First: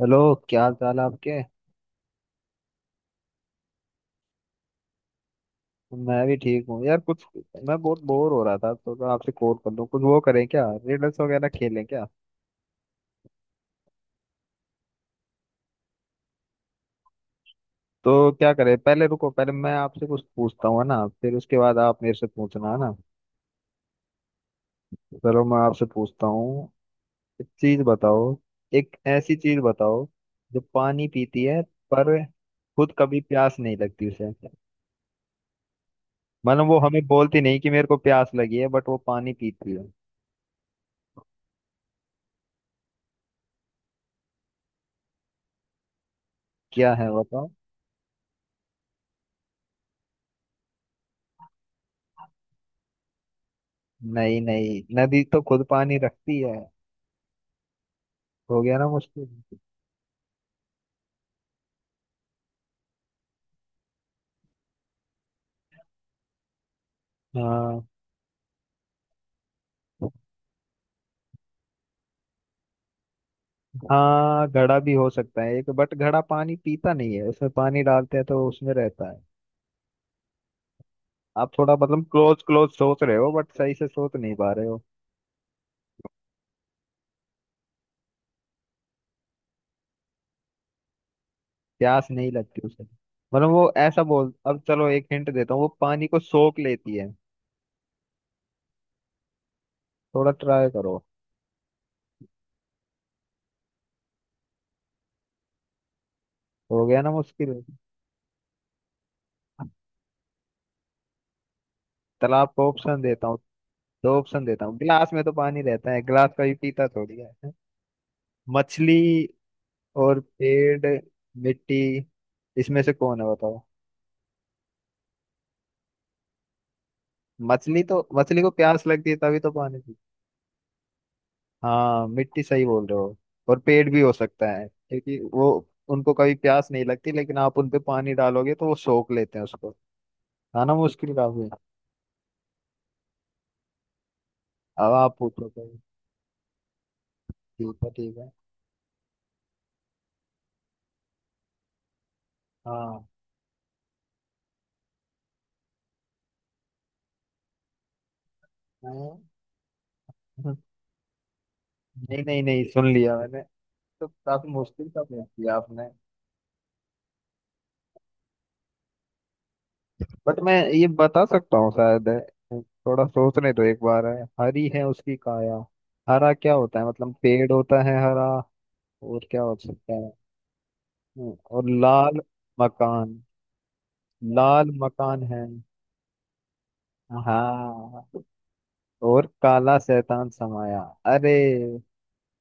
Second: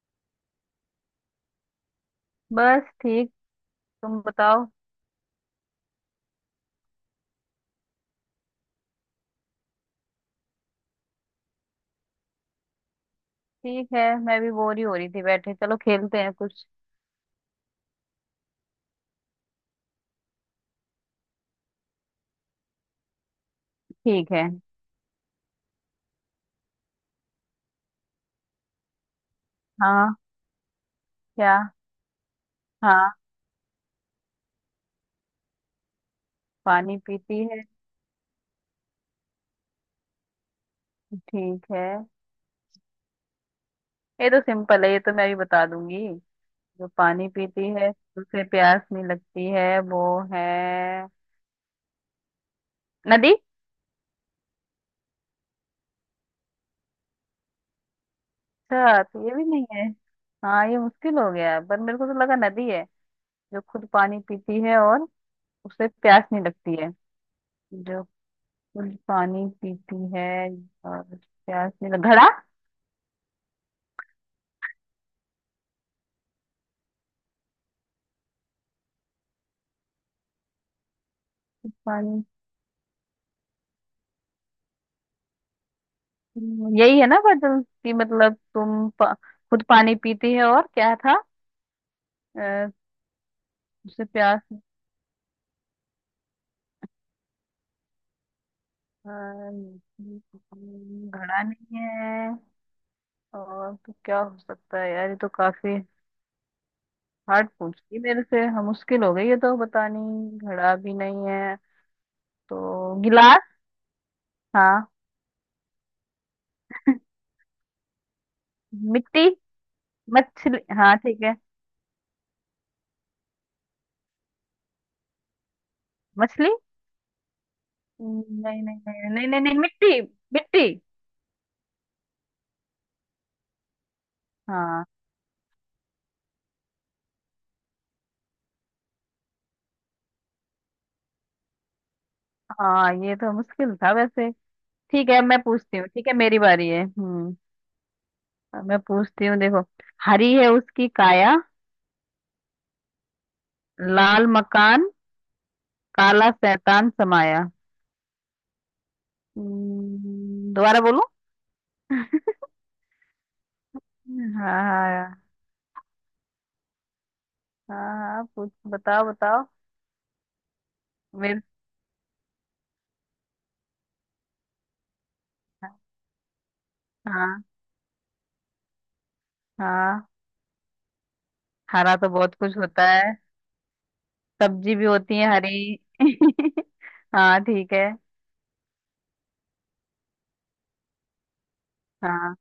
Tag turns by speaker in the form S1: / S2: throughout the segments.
S1: Hello. क्या हाल चाल है आपके?
S2: बस ठीक। तुम बताओ।
S1: मैं भी ठीक हूँ यार। कुछ मैं बहुत बोर हो रहा था तो मैं आपसे कॉल कर लूँ। कुछ वो करें क्या, रिडल्स वगैरह खेलें क्या?
S2: ठीक है, मैं भी बोर ही हो रही थी बैठे। चलो खेलते हैं कुछ।
S1: तो क्या करें? पहले रुको, पहले मैं आपसे कुछ पूछता हूँ, है ना? फिर उसके बाद आप मेरे से पूछना, है ना?
S2: ठीक है।
S1: चलो, मैं आपसे पूछता हूँ। एक चीज बताओ। एक ऐसी चीज बताओ
S2: हाँ।
S1: जो पानी पीती
S2: क्या?
S1: है पर खुद
S2: हाँ।
S1: कभी प्यास नहीं लगती उसे। मतलब वो
S2: पानी
S1: हमें
S2: पीती
S1: बोलती नहीं
S2: है।
S1: कि मेरे को प्यास लगी है, बट वो पानी पीती है।
S2: ठीक है। ये तो सिंपल है, ये तो मैं भी बता दूंगी। जो
S1: क्या है,
S2: पानी
S1: बताओ।
S2: पीती है उसे प्यास नहीं लगती है, वो है नदी।
S1: नहीं नहीं, नदी तो खुद पानी रखती है। हो गया ना
S2: अच्छा,
S1: मुश्किल।
S2: तो ये भी नहीं है। हाँ, ये मुश्किल हो गया, पर मेरे को तो लगा नदी है। जो खुद पानी पीती है और उसे प्यास नहीं लगती है।
S1: हाँ
S2: जो खुद पानी पीती है और प्यास नहीं लग घड़ा।
S1: हाँ, घड़ा भी हो सकता है एक, बट घड़ा पानी पीता नहीं है, उसमें पानी डालते हैं तो उसमें रहता है। आप थोड़ा मतलब
S2: पानी।
S1: क्लोज क्लोज सोच रहे हो बट सही से सोच नहीं पा रहे हो।
S2: यही है ना? बदल कि मतलब खुद पानी पीती है और क्या था?
S1: प्यास नहीं लगती
S2: अ,
S1: उसे। मतलब वो ऐसा
S2: उसे
S1: बोल, अब
S2: प्यास।
S1: चलो एक हिंट देता हूँ, वो पानी को सोख लेती है।
S2: अ,
S1: थोड़ा ट्राई करो।
S2: घड़ा नहीं है। और तो क्या हो सकता है यार, ये तो काफी
S1: हो गया ना
S2: हार्ड
S1: मुश्किल।
S2: पूछ ली मेरे से। हम मुश्किल हो गई है तो बतानी। घड़ा भी नहीं है।
S1: तालाब को
S2: तो
S1: ऑप्शन देता हूँ।
S2: गिलास?
S1: दो ऑप्शन देता हूँ,
S2: हाँ,
S1: गिलास में तो पानी रहता है, गिलास का भी पीता थोड़ी है। मछली
S2: मिट्टी।
S1: और
S2: मछली, हाँ
S1: पेड़।
S2: ठीक है।
S1: मिट्टी। इसमें से कौन है, बताओ।
S2: मछली।
S1: मछली? तो मछली को
S2: नहीं नहीं
S1: प्यास लगती
S2: नहीं
S1: है,
S2: नहीं
S1: तभी
S2: नहीं
S1: तो
S2: नहीं,
S1: पानी पीती।
S2: मिट्टी। मिट्टी।
S1: हाँ मिट्टी, सही बोल रहे हो। और पेड़ भी हो सकता है,
S2: हाँ
S1: क्योंकि वो उनको कभी प्यास नहीं लगती, लेकिन आप उनपे पानी डालोगे तो वो सोख लेते हैं उसको। है ना मुश्किल काफी।
S2: हाँ, ये तो मुश्किल था वैसे।
S1: अब
S2: ठीक
S1: आप
S2: है, मैं
S1: पूछो
S2: पूछती
S1: कोई।
S2: हूँ। ठीक है, मेरी बारी है। हम्म।
S1: ठीक है ठीक है।
S2: अब मैं पूछती हूँ, देखो। हरी है उसकी काया।
S1: हाँ
S2: लाल मकान। काला शैतान समाया।
S1: हाँ।
S2: दोबारा बोलूं?
S1: नहीं नहीं नहीं, सुन लिया मैंने। तो काफी
S2: हाँ।
S1: मुश्किल का पूछ
S2: हाँ
S1: लिया आपने।
S2: हाँ हाँ पूछ, बताओ बताओ।
S1: बट मैं ये बता
S2: मेरे।
S1: सकता हूँ शायद है। थोड़ा सोचने तो एक बार है, हरी है उसकी काया। हरा क्या होता है? मतलब
S2: हाँ
S1: पेड़ होता है हरा। और क्या हो सकता
S2: हाँ।
S1: है? और
S2: हरा तो
S1: लाल।
S2: बहुत कुछ होता है।
S1: मकान। लाल
S2: सब्जी भी होती
S1: मकान
S2: है
S1: है।
S2: हरी। हाँ ठीक है।
S1: हाँ। और काला शैतान समाया। अरे
S2: हाँ।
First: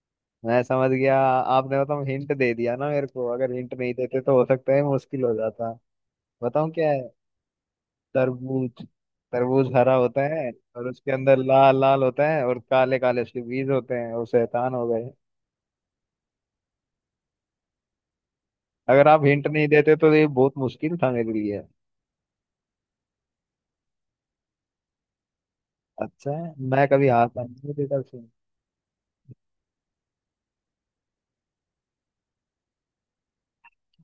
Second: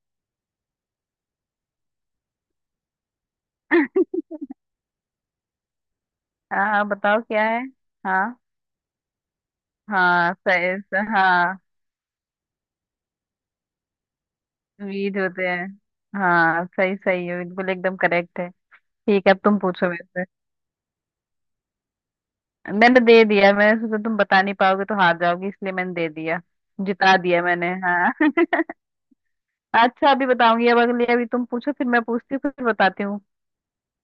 S1: मैं समझ गया। आपने बताऊँ, हिंट दे दिया ना मेरे को, अगर हिंट नहीं देते तो हो सकता है मुश्किल हो जाता।
S2: हाँ
S1: बताऊँ
S2: हाँ,
S1: क्या है?
S2: बताओ क्या है। हाँ।
S1: तरबूज। तरबूज हरा होता
S2: हाँ
S1: है।
S2: सही।
S1: और उसके अंदर
S2: हाँ।
S1: लाल लाल होता है और काले काले उसके बीज होते हैं और शैतान हो गए।
S2: वीड होते हैं। हाँ सही, सही है, बिल्कुल एकदम करेक्ट है।
S1: अगर आप
S2: ठीक है, अब
S1: हिंट
S2: तुम
S1: नहीं
S2: पूछो
S1: देते
S2: मेरे
S1: तो ये
S2: से।
S1: बहुत मुश्किल था मेरे लिए।
S2: मैंने तो दे दिया, मैंने सोचा तुम बता नहीं पाओगे तो हार जाओगी, इसलिए मैंने दे
S1: अच्छा
S2: दिया।
S1: है, मैं कभी
S2: जिता
S1: हार
S2: दिया
S1: मान
S2: मैंने,
S1: नहीं देता उसमें।
S2: हाँ। अच्छा अभी बताऊंगी, अब अगली अभी तुम पूछो, फिर मैं पूछती हूँ, फिर बताती हूँ।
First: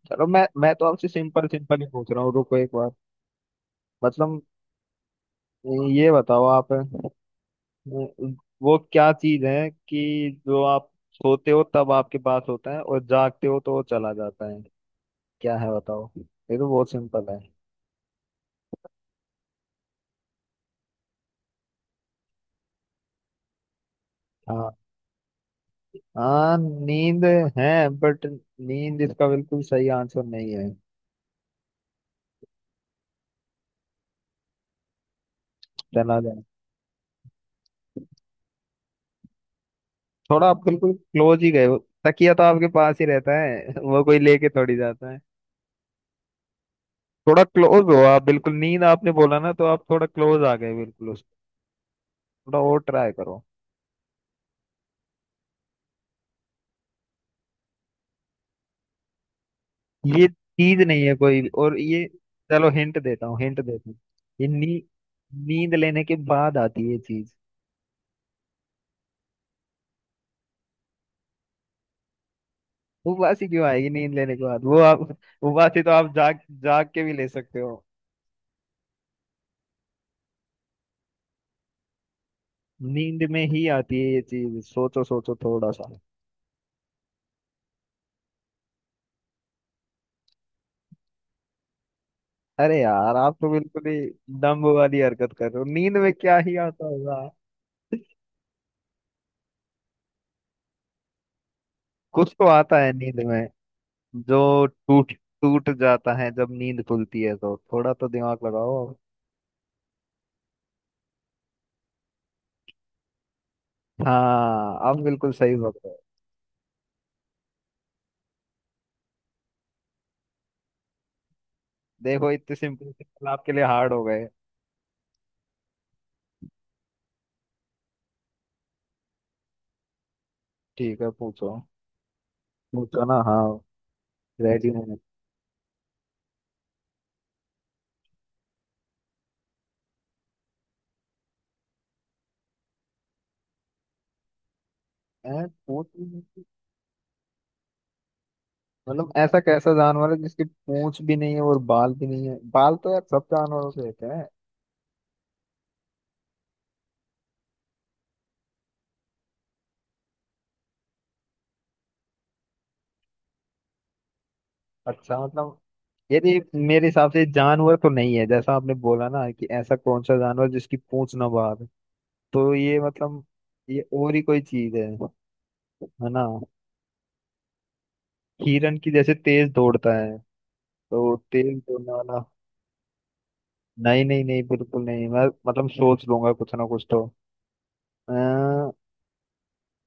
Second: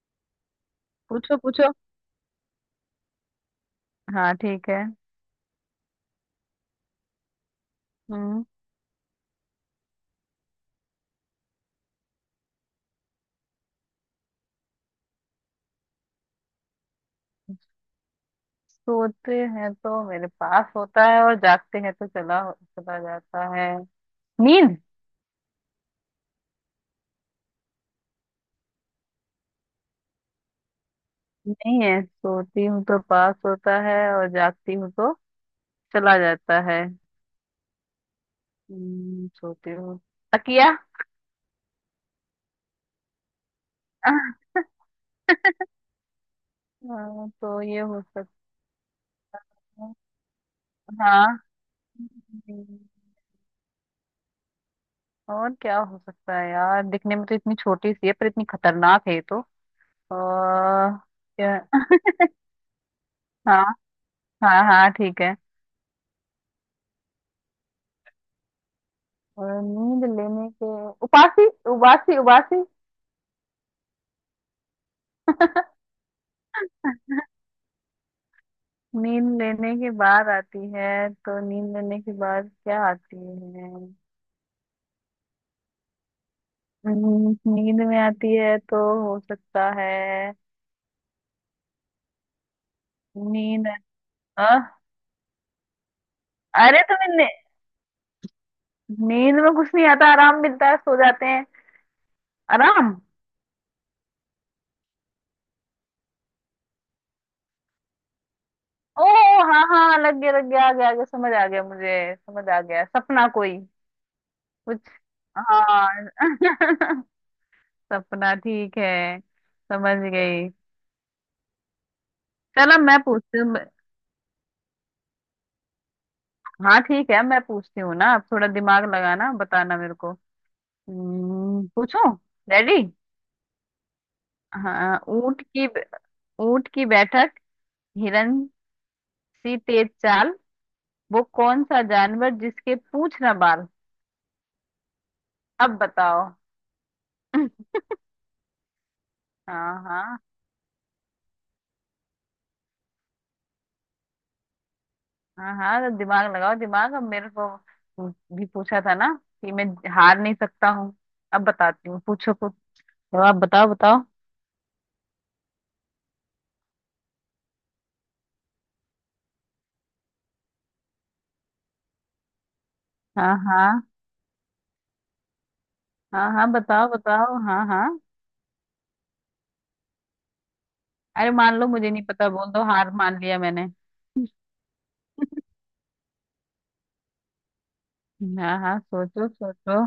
S1: चलो मैं तो आपसे
S2: पूछो
S1: सिंपल
S2: पूछो।
S1: सिंपल ही पूछ रहा हूँ, रुको एक बार।
S2: हाँ
S1: मतलब
S2: ठीक है।
S1: ये बताओ आप। वो
S2: हम्म।
S1: वो क्या चीज है कि जो आप सोते हो तब आपके पास होता है और जागते हो तो वो चला जाता है? क्या है बताओ, ये तो बहुत सिंपल है।
S2: सोते हैं तो मेरे पास होता है और जागते हैं तो चला चला जाता है।
S1: हाँ।
S2: नींद।
S1: हाँ नींद है, बट नींद इसका बिल्कुल सही आंसर नहीं है।
S2: नहीं है? सोती हूँ तो पास होता है और जागती हूँ तो चला
S1: चला जाए।
S2: जाता है। सोते हो।
S1: थोड़ा आप
S2: तकिया।
S1: बिल्कुल क्लोज ही गए हो। तकिया तो आपके पास ही रहता है, वो कोई लेके थोड़ी जाता है।
S2: हाँ,
S1: थोड़ा
S2: तो ये
S1: क्लोज हो
S2: हो
S1: आप,
S2: सकता
S1: बिल्कुल नींद आपने बोला ना तो आप
S2: है।
S1: थोड़ा क्लोज आ गए बिल्कुल उस।
S2: हाँ।
S1: थोड़ा और
S2: हम्म,
S1: ट्राई करो।
S2: और क्या हो सकता है यार, दिखने में तो इतनी छोटी सी है पर इतनी खतरनाक है ये तो।
S1: ये चीज
S2: और
S1: नहीं है कोई
S2: क्या?
S1: और ये, चलो हिंट देता हूँ हिंट
S2: हाँ
S1: देता हूँ ये
S2: हाँ हाँ ठीक है।
S1: नींद लेने के बाद आती है ये चीज।
S2: और नींद लेने के। उबासी, उबासी, उबासी।
S1: उबासी क्यों आएगी नींद लेने के बाद, वो आप। उबासी तो आप जाग जाग के भी ले सकते हो।
S2: नींद लेने के बाद आती है तो नींद लेने के बाद क्या आती
S1: नींद में ही
S2: है?
S1: आती है ये चीज, सोचो सोचो थोड़ा सा।
S2: नींद में आती है तो हो सकता है।
S1: अरे यार आप तो
S2: नींद।
S1: बिल्कुल ही डम्ब वाली हरकत कर रहे हो, नींद में क्या ही
S2: अरे
S1: आता होगा।
S2: नींद में कुछ नहीं आता, आराम मिलता है, सो जाते हैं।
S1: कुछ तो आता
S2: आराम।
S1: है नींद में। जो टूट टूट जाता है जब नींद खुलती है, तो थोड़ा तो दिमाग लगाओ।
S2: ओ। हाँ हाँ, लग गया लग गया, आ गया आ गया, समझ आ गया मुझे, समझ आ गया सपना कोई,
S1: हाँ
S2: कुछ।
S1: आप बिल्कुल सही बोल रहे हो।
S2: हाँ। सपना, ठीक है। समझ गई।
S1: देखो इतने
S2: चलो
S1: सिंपल
S2: मैं
S1: सिंपल
S2: पूछती
S1: आपके
S2: हूँ।
S1: लिए हार्ड हो गए।
S2: हाँ ठीक है, मैं पूछती हूँ ना, अब थोड़ा दिमाग लगाना, बताना मेरे को।
S1: ठीक है, पूछो
S2: पूछो। रेडी?
S1: पूछो ना, हाँ। रेडी हूँ मैं।
S2: हाँ, ऊंट की। ऊंट की बैठक। हिरन सी तेज चाल। वो कौन सा जानवर जिसके पूंछ ना बाल?
S1: ऐ,
S2: अब
S1: पूछ भी
S2: बताओ।
S1: नहीं-
S2: हाँ।
S1: मतलब ऐसा कैसा जानवर है
S2: हाँ।
S1: जिसकी पूंछ भी नहीं है और बाल भी नहीं है, बाल तो यार सब जानवरों से होते हैं।
S2: हाँ हाँ, तो दिमाग लगाओ दिमाग, अब मेरे को भी पूछा था ना कि मैं हार नहीं सकता हूँ। अब बताती हूँ, पूछो कुछ। तो आप बताओ बताओ।
S1: अच्छा मतलब यदि मेरे हिसाब से जानवर तो नहीं है, जैसा आपने बोला ना कि ऐसा कौन सा जानवर जिसकी पूंछ ना बाहर। तो ये मतलब
S2: हाँ
S1: ये
S2: हाँ।
S1: और ही कोई चीज है ना?
S2: हाँ हाँ बताओ बताओ, हाँ हाँ।
S1: हिरण की जैसे तेज दौड़ता है, तो
S2: अरे मान
S1: तेज
S2: लो, मुझे
S1: दौड़ने
S2: नहीं
S1: वाला।
S2: पता, बोल दो, हार मान लिया मैंने।
S1: नहीं नहीं नहीं, बिल्कुल नहीं, मैं मतलब सोच लूंगा कुछ ना कुछ तो।
S2: हाँ
S1: अः
S2: हाँ सोचो सोचो।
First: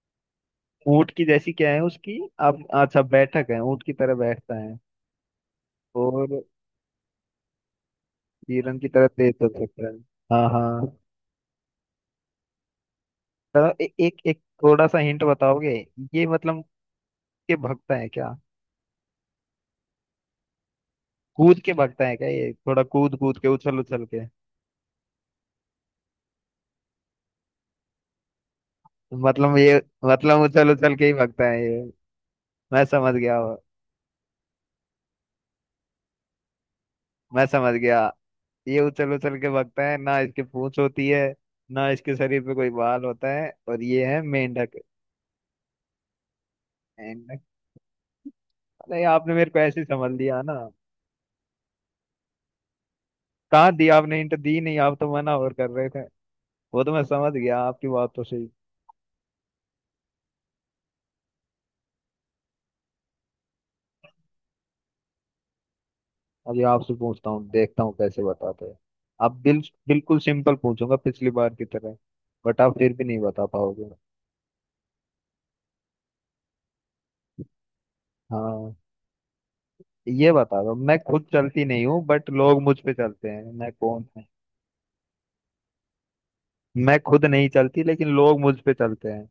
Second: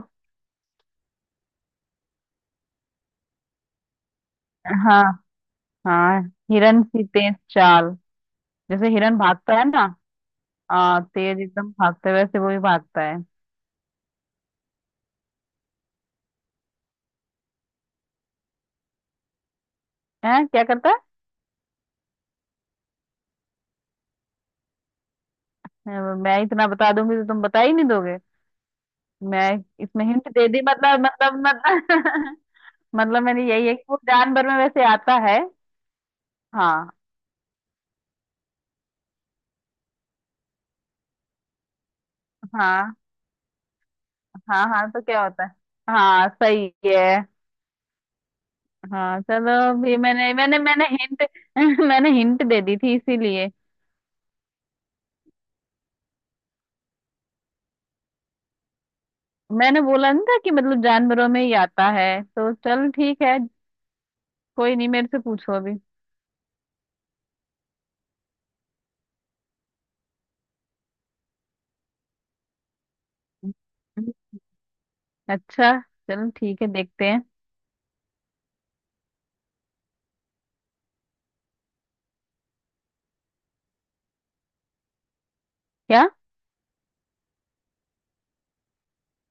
S1: ऊंट की जैसी क्या है उसकी। अब अच्छा बैठक है, ऊंट की तरह बैठता है
S2: हाँ हाँ,
S1: और
S2: हिरन की तेज चाल।
S1: हिरण की
S2: जैसे
S1: तरह
S2: हिरन
S1: तेज दौड़
S2: भागता है
S1: सकता है।
S2: ना।
S1: हाँ हाँ,
S2: हाँ, तेज एकदम भागता है, वैसे वो भी भागता है।
S1: तो एक एक थोड़ा सा हिंट बताओगे? ये मतलब के भगता है क्या?
S2: हैं, क्या करता है?
S1: कूद के भगता है क्या, ये थोड़ा कूद कूद के उछल उछल के?
S2: मैं। मैं इतना बता दूंगी तो तुम बता ही नहीं दोगे। मैं
S1: मतलब ये
S2: इसमें हिंट
S1: मतलब
S2: दे दी
S1: उछल उछल
S2: मतलब,
S1: के ही
S2: मतलब
S1: भगता है ये?
S2: मतलब
S1: मैं समझ
S2: मतलब
S1: गया
S2: मैंने
S1: हूँ,
S2: यही है कि वो जानवर में वैसे आता है। हाँ
S1: मैं समझ गया। ये उछल उछल के भगता है ना, इसके पूंछ होती है ना, इसके शरीर पे कोई
S2: हाँ।
S1: बाल होता है, और ये है
S2: हाँ
S1: मेंढक।
S2: हाँ, तो क्या होता है? हाँ सही है।
S1: मेंढक। अरे
S2: हाँ
S1: आपने मेरे
S2: चलो
S1: को ऐसे ही
S2: भी
S1: समझ
S2: मैंने
S1: लिया ना।
S2: मैंने मैंने हिंट। मैंने हिंट दे दी थी इसीलिए।
S1: कहाँ दी आपने हिंट? दी नहीं, आप तो मना और कर रहे थे। वो तो मैं समझ गया, आपकी बात तो सही।
S2: मैंने बोला नहीं था कि मतलब जानवरों में ही आता है, तो चल ठीक है। कोई नहीं, मेरे से पूछो अभी।
S1: अभी आपसे पूछता हूँ, देखता हूँ कैसे बताते हैं। अब बिल्कुल सिंपल पूछूंगा पिछली बार की तरह, बट आप फिर भी नहीं बता पाओगे।
S2: अच्छा, चलो ठीक है देखते हैं।
S1: हाँ ये बता दो, मैं खुद चलती नहीं हूँ बट लोग मुझ पे चलते हैं, मैं कौन हूँ?
S2: क्या?
S1: मैं खुद नहीं चलती लेकिन लोग मुझ पे चलते हैं,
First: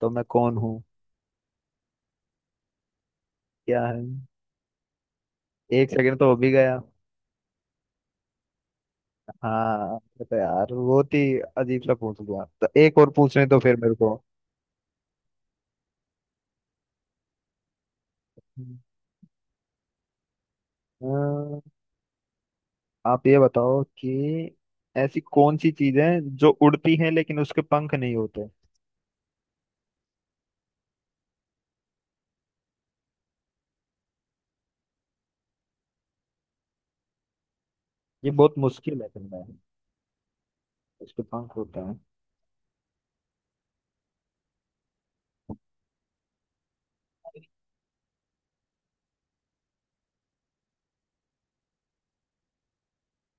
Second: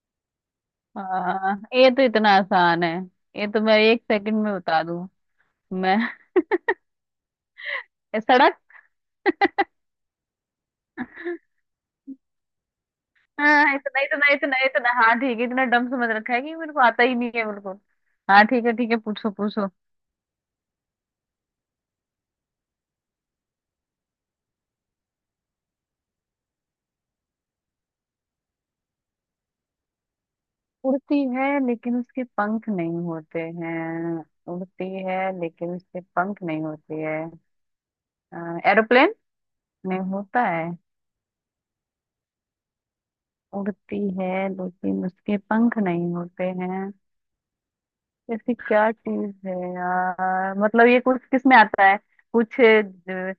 S1: तो मैं कौन हूँ?
S2: हाँ, ये तो इतना आसान है, ये तो मैं
S1: क्या
S2: एक
S1: है?
S2: सेकंड में बता दूं।
S1: एक
S2: मैं
S1: सेकंड तो हो भी गया।
S2: ये सड़क।
S1: हाँ तो यार, बहुत ही अजीब सा पूछ लिया, तो एक और पूछने तो फिर
S2: हाँ,
S1: मेरे
S2: इतना
S1: को।
S2: इतना इतना इतना, हाँ ठीक है, इतना डम समझ रखा है कि मेरे को आता ही नहीं है बिल्कुल। हाँ ठीक है, ठीक है पूछो पूछो।
S1: हाँ। आप ये बताओ कि ऐसी कौन सी चीज है जो उड़ती है लेकिन उसके पंख नहीं होते।
S2: उड़ती है लेकिन उसके पंख नहीं होते हैं। उड़ती है लेकिन उसके पंख नहीं होते हैं।
S1: ये बहुत
S2: हाँ,
S1: मुश्किल है
S2: एरोप्लेन।
S1: करना है,
S2: नहीं होता है।
S1: उसके पंख होता है।
S2: उड़ती है लेकिन उसके पंख नहीं होते हैं। ऐसी क्या चीज है यार, मतलब ये कुछ किस में आता है? कुछ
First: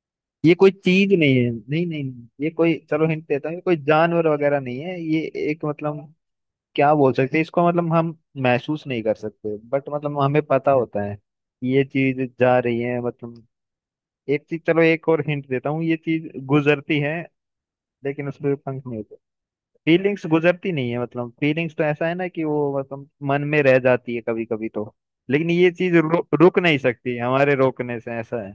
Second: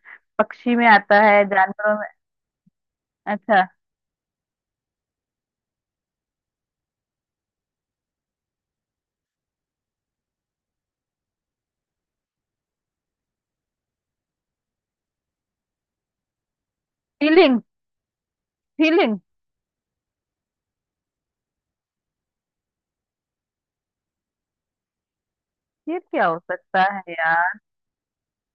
S1: ये कोई
S2: पक्षी में
S1: चीज
S2: आता
S1: नहीं
S2: है,
S1: है, नहीं
S2: जानवरों
S1: नहीं
S2: में।
S1: नहीं। ये कोई, चलो हिंट देता हूँ, ये
S2: अच्छा।
S1: कोई जानवर वगैरह नहीं है, ये एक मतलब क्या बोल सकते हैं इसको। मतलब हम महसूस नहीं कर सकते बट मतलब हमें पता होता है कि ये चीज जा रही है मतलब। एक चीज, चलो एक और हिंट देता हूँ, ये चीज गुजरती है
S2: फीलिंग।
S1: लेकिन उस पर पंख नहीं।
S2: फीलिंग।
S1: फीलिंग्स गुजरती नहीं है, मतलब फीलिंग्स तो ऐसा है ना कि वो मतलब मन में रह जाती है कभी कभी तो। लेकिन ये चीज
S2: फिर क्या हो
S1: रुक नहीं
S2: सकता है
S1: सकती
S2: यार?
S1: हमारे रोकने से, ऐसा है।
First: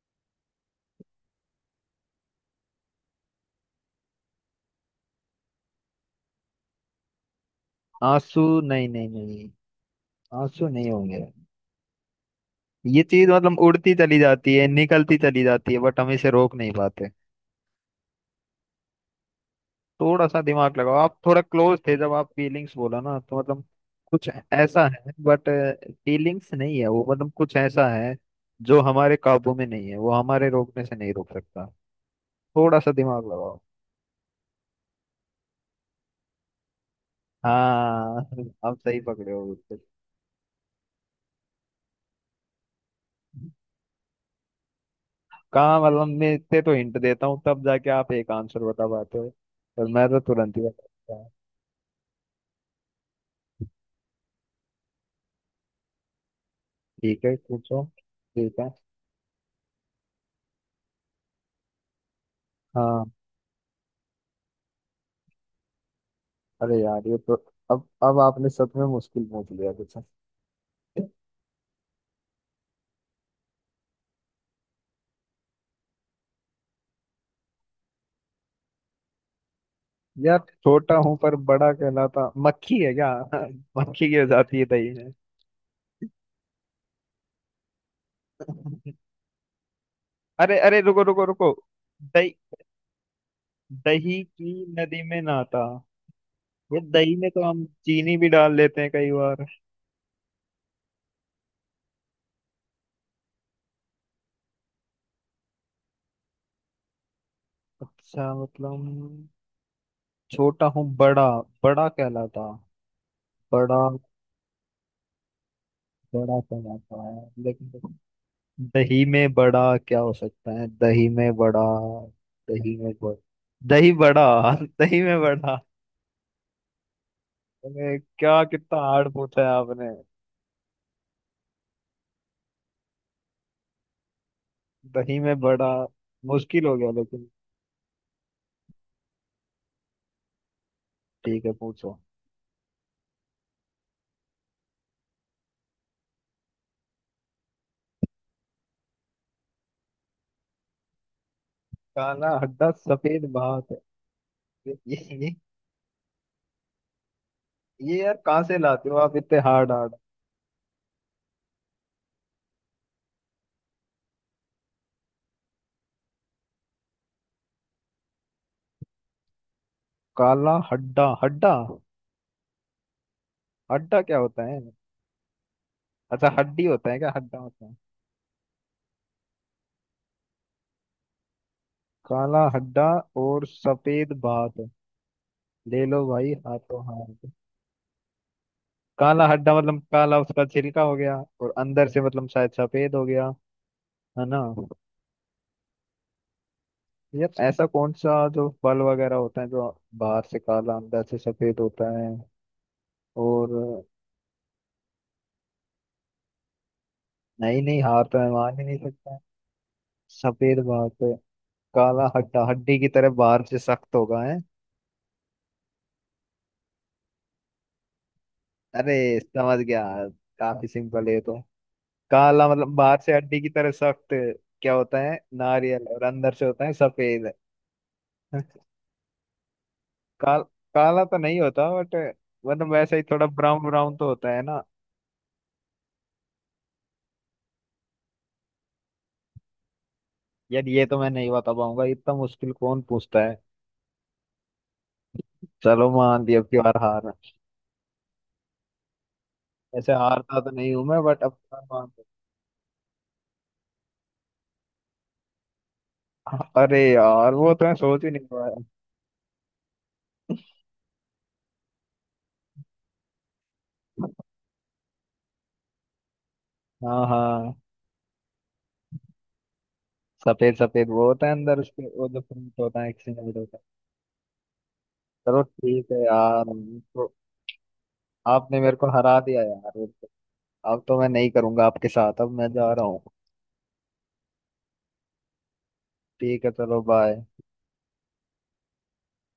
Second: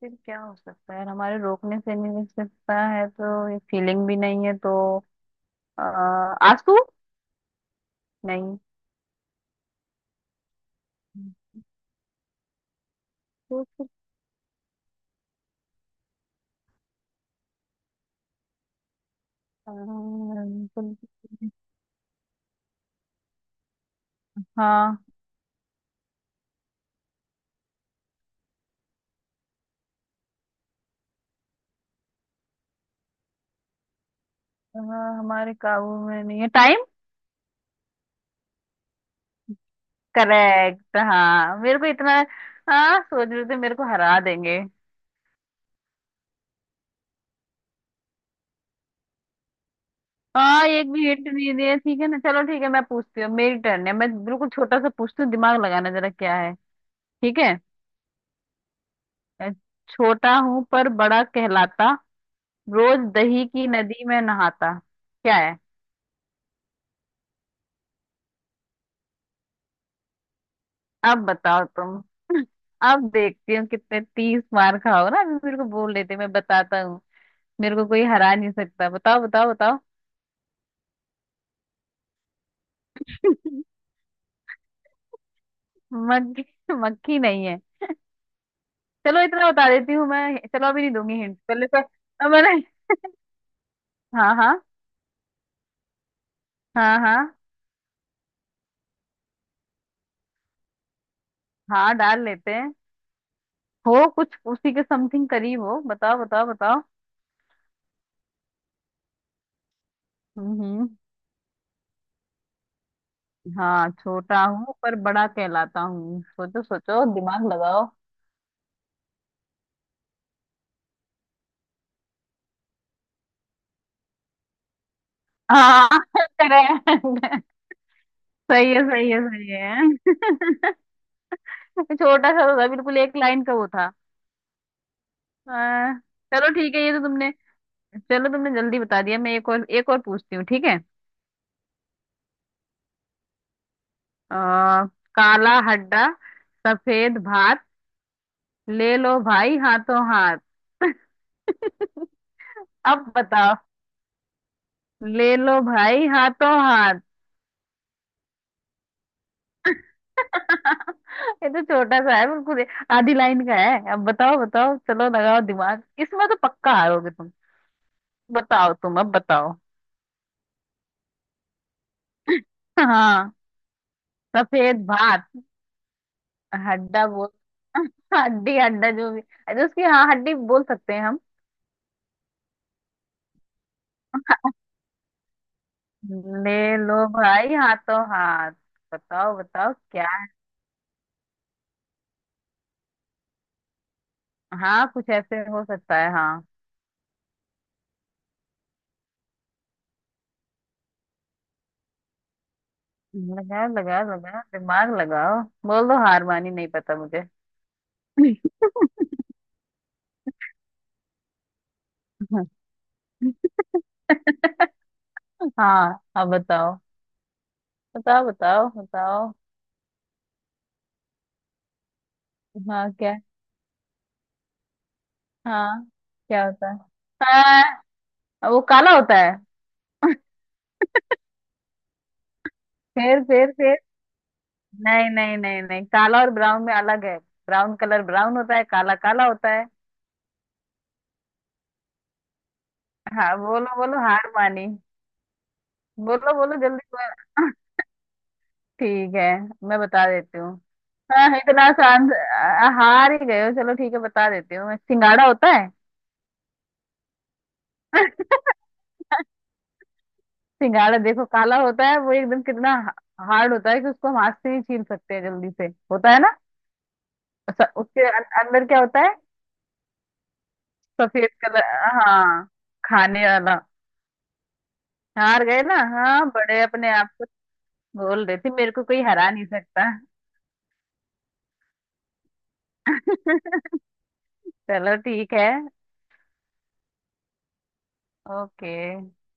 S2: फिर क्या हो सकता है, हमारे रोकने से नहीं मिल सकता है तो ये फीलिंग भी नहीं है तो। अ, आंसू।
S1: आंसू।
S2: नहीं।
S1: नहीं नहीं नहीं, आंसू नहीं होंगे। ये चीज मतलब
S2: तो फिर,
S1: उड़ती चली जाती है, निकलती चली जाती है, बट हम इसे रोक नहीं पाते। थोड़ा सा दिमाग लगाओ,
S2: बिल्कुल-
S1: आप थोड़ा क्लोज थे जब आप फीलिंग्स बोला ना, तो मतलब कुछ ऐसा
S2: हाँ।
S1: है बट फीलिंग्स नहीं है वो, मतलब कुछ ऐसा है जो हमारे काबू में नहीं है, वो हमारे रोकने से नहीं रोक सकता। थोड़ा सा दिमाग लगाओ।
S2: अ, हमारे काबू में नहीं है, टाइम।
S1: हाँ आप सही पकड़े हो बिल्कुल।
S2: करेक्ट, हाँ मेरे को इतना। हाँ सोच रहे थे मेरे को हरा देंगे।
S1: कहाँ, मतलब मैं इतने तो हिंट देता हूँ तब जाके आप एक आंसर बता पाते हो, और मैं तो तुरंत ही
S2: हाँ, एक भी
S1: बता
S2: हिंट
S1: हूँ।
S2: नहीं दिया ठीक है ना, चलो ठीक है मैं पूछती हूँ, मेरी टर्न है, मैं बिल्कुल छोटा सा पूछती हूँ, दिमाग लगाना जरा। क्या है?
S1: ठीक है
S2: ठीक है।
S1: पूछो। ठीक है
S2: अ, छोटा हूँ पर बड़ा कहलाता, रोज
S1: हाँ।
S2: दही की नदी में नहाता। क्या है?
S1: अरे यार ये तो, अब आपने सच में मुश्किल पूछ लिया कुछ।
S2: अब बताओ तुम। अब देखती हूँ कितने तीस मार खाओ ना, अभी मेरे को बोल लेते मैं बताता हूँ। मेरे को कोई हरा नहीं सकता, बताओ बताओ बताओ।
S1: यार छोटा हूँ पर बड़ा कहलाता, मक्खी है क्या? मक्खी की हो जाती है दही में।
S2: मक्खी। मक्खी नहीं है। चलो इतना बता देती हूँ मैं,
S1: अरे
S2: चलो
S1: अरे,
S2: अभी नहीं
S1: रुको
S2: दूंगी
S1: रुको
S2: हिंट
S1: रुको।
S2: पहले, तो
S1: दही,
S2: मैंने।
S1: दही
S2: हाँ हाँ।
S1: की नदी में नाता। ये
S2: हाँ
S1: दही में
S2: हाँ।
S1: तो हम चीनी भी डाल लेते हैं कई बार।
S2: हाँ डाल लेते हैं। हो कुछ उसी के समथिंग करीब हो, बताओ बताओ बताओ।
S1: अच्छा मतलब
S2: हम्म,
S1: छोटा हूँ
S2: हम्म।
S1: बड़ा, बड़ा कहलाता, बड़ा,
S2: हाँ, छोटा हूँ पर बड़ा कहलाता हूँ,
S1: बड़ा
S2: सोचो
S1: कहलाता
S2: सोचो
S1: है
S2: दिमाग लगाओ।
S1: लेकिन दही में बड़ा। क्या हो सकता है दही में बड़ा, दही में बड़ा, दही बड़ा, दही में बड़ा।
S2: हाँ करेक्ट।
S1: अरे क्या
S2: सही
S1: कितना
S2: है, सही
S1: हार्ड
S2: है,
S1: पूछा है
S2: सही
S1: आपने।
S2: है। छोटा सा तो था बिल्कुल, 1 लाइन का वो था।
S1: दही में बड़ा,
S2: आ, चलो
S1: मुश्किल
S2: ठीक
S1: हो
S2: है,
S1: गया
S2: ये तो
S1: लेकिन।
S2: तुमने, चलो तुमने जल्दी बता दिया। मैं एक और, एक और पूछती हूँ, ठीक है।
S1: ठीक है पूछो।
S2: आ, काला हड्डा, सफेद भात, ले लो भाई हाथों हाथ।
S1: काला हड्डा
S2: अब
S1: सफेद
S2: बताओ।
S1: भात है। ये ये
S2: ले
S1: ये
S2: लो भाई हाथों हाथ।
S1: ये यार, कहाँ से लाते हो आप इतने हार्ड हार्ड?
S2: ये तो छोटा सा है बिल्कुल, आधी लाइन का है। अब बताओ बताओ, चलो लगाओ दिमाग, इसमें तो पक्का हारोगे तुम। बताओ तुम, अब बताओ।
S1: काला हड्डा हड्डा।
S2: हाँ।
S1: हड्डा क्या होता है?
S2: सफेद भात।
S1: अच्छा, हड्डी होता है
S2: हड्डा
S1: क्या
S2: बोल।
S1: हड्डा होता है?
S2: हड्डी हड्डा जो भी। अरे उसकी, हाँ हड्डी बोल सकते हैं हम।
S1: काला हड्डा और सफेद भात ले लो भाई
S2: ले
S1: हाथों
S2: लो
S1: हाथ।
S2: भाई हाथों हाथ।
S1: काला
S2: बताओ
S1: हड्डा
S2: बताओ,
S1: मतलब
S2: क्या
S1: काला
S2: है?
S1: उसका छिलका हो गया और अंदर से मतलब शायद सफेद हो गया, है ना?
S2: हाँ कुछ ऐसे हो सकता है, हाँ।
S1: यार ऐसा कौन सा जो फल वगैरह होता है जो बाहर से काला अंदर से सफेद होता है? और
S2: लगाओ लगाओ लगाओ दिमाग लगाओ। बोल दो हार मानी, नहीं पता मुझे।
S1: नहीं नहीं, हार तो मैं मान ही नहीं सकता। सफेद भात, काला हड्डा,
S2: हाँ।
S1: हड्डी की तरह बाहर से सख्त होगा है।
S2: हाँ, अब बताओ बताओ बताओ
S1: अरे
S2: बताओ।
S1: समझ गया, काफी सिंपल है ये तो। काला मतलब
S2: हाँ
S1: बाहर से
S2: क्या?
S1: हड्डी की तरह सख्त, क्या होता है
S2: हाँ,
S1: नारियल, और अंदर से
S2: क्या
S1: होता
S2: होता
S1: है
S2: है?
S1: सफेद।
S2: हाँ वो काला होता है।
S1: काल काला तो नहीं होता बट मतलब वैसे ही थोड़ा
S2: फिर
S1: ब्राउन
S2: फिर।
S1: ब्राउन तो होता है ना।
S2: नहीं नहीं नहीं नहीं, काला और ब्राउन में अलग है। ब्राउन कलर ब्राउन होता है, काला काला होता है।
S1: यार ये तो मैं नहीं बता पाऊंगा, इतना मुश्किल कौन पूछता है?
S2: हाँ बोलो बोलो हार मानी।
S1: चलो मान
S2: बोलो
S1: लिया अब
S2: बोलो
S1: की बार
S2: जल्दी
S1: हार।
S2: बोलो। ठीक है, मैं
S1: ऐसे
S2: बता देती
S1: हारता तो
S2: हूँ।
S1: नहीं हूं मैं बट
S2: हाँ
S1: अब की बार
S2: इतना
S1: मान
S2: आसान से- हार ही गए हो, चलो ठीक है बता देती हूँ मैं। सिंगाड़ा होता है।
S1: लिया। अरे यार वो तो मैं सोच ही नहीं पाया।
S2: सिंघाड़ा देखो काला होता है वो, एकदम कितना हार्ड होता है कि उसको हम हाथ से ही छील सकते हैं जल्दी से। होता है ना?
S1: हाँ हाँ।
S2: उसके अंदर क्या होता है?
S1: सफेद सफेद वो होता
S2: सफेद
S1: है अंदर
S2: कलर।
S1: उसके, वो जो
S2: हाँ।
S1: फ्रूट होता है एक
S2: खाने
S1: single
S2: वाला।
S1: होता है। चलो
S2: हार गए ना,
S1: ठीक है
S2: हाँ,
S1: यार,
S2: बड़े अपने
S1: तो
S2: आप को बोल रहे थे
S1: आपने
S2: मेरे
S1: मेरे
S2: को
S1: को
S2: कोई
S1: हरा
S2: हरा
S1: दिया
S2: नहीं
S1: यार।
S2: सकता।
S1: अब तो मैं नहीं करूंगा आपके साथ, अब मैं जा रहा हूँ।
S2: चलो ठीक है।
S1: ठीक है चलो बाय।
S2: ओके।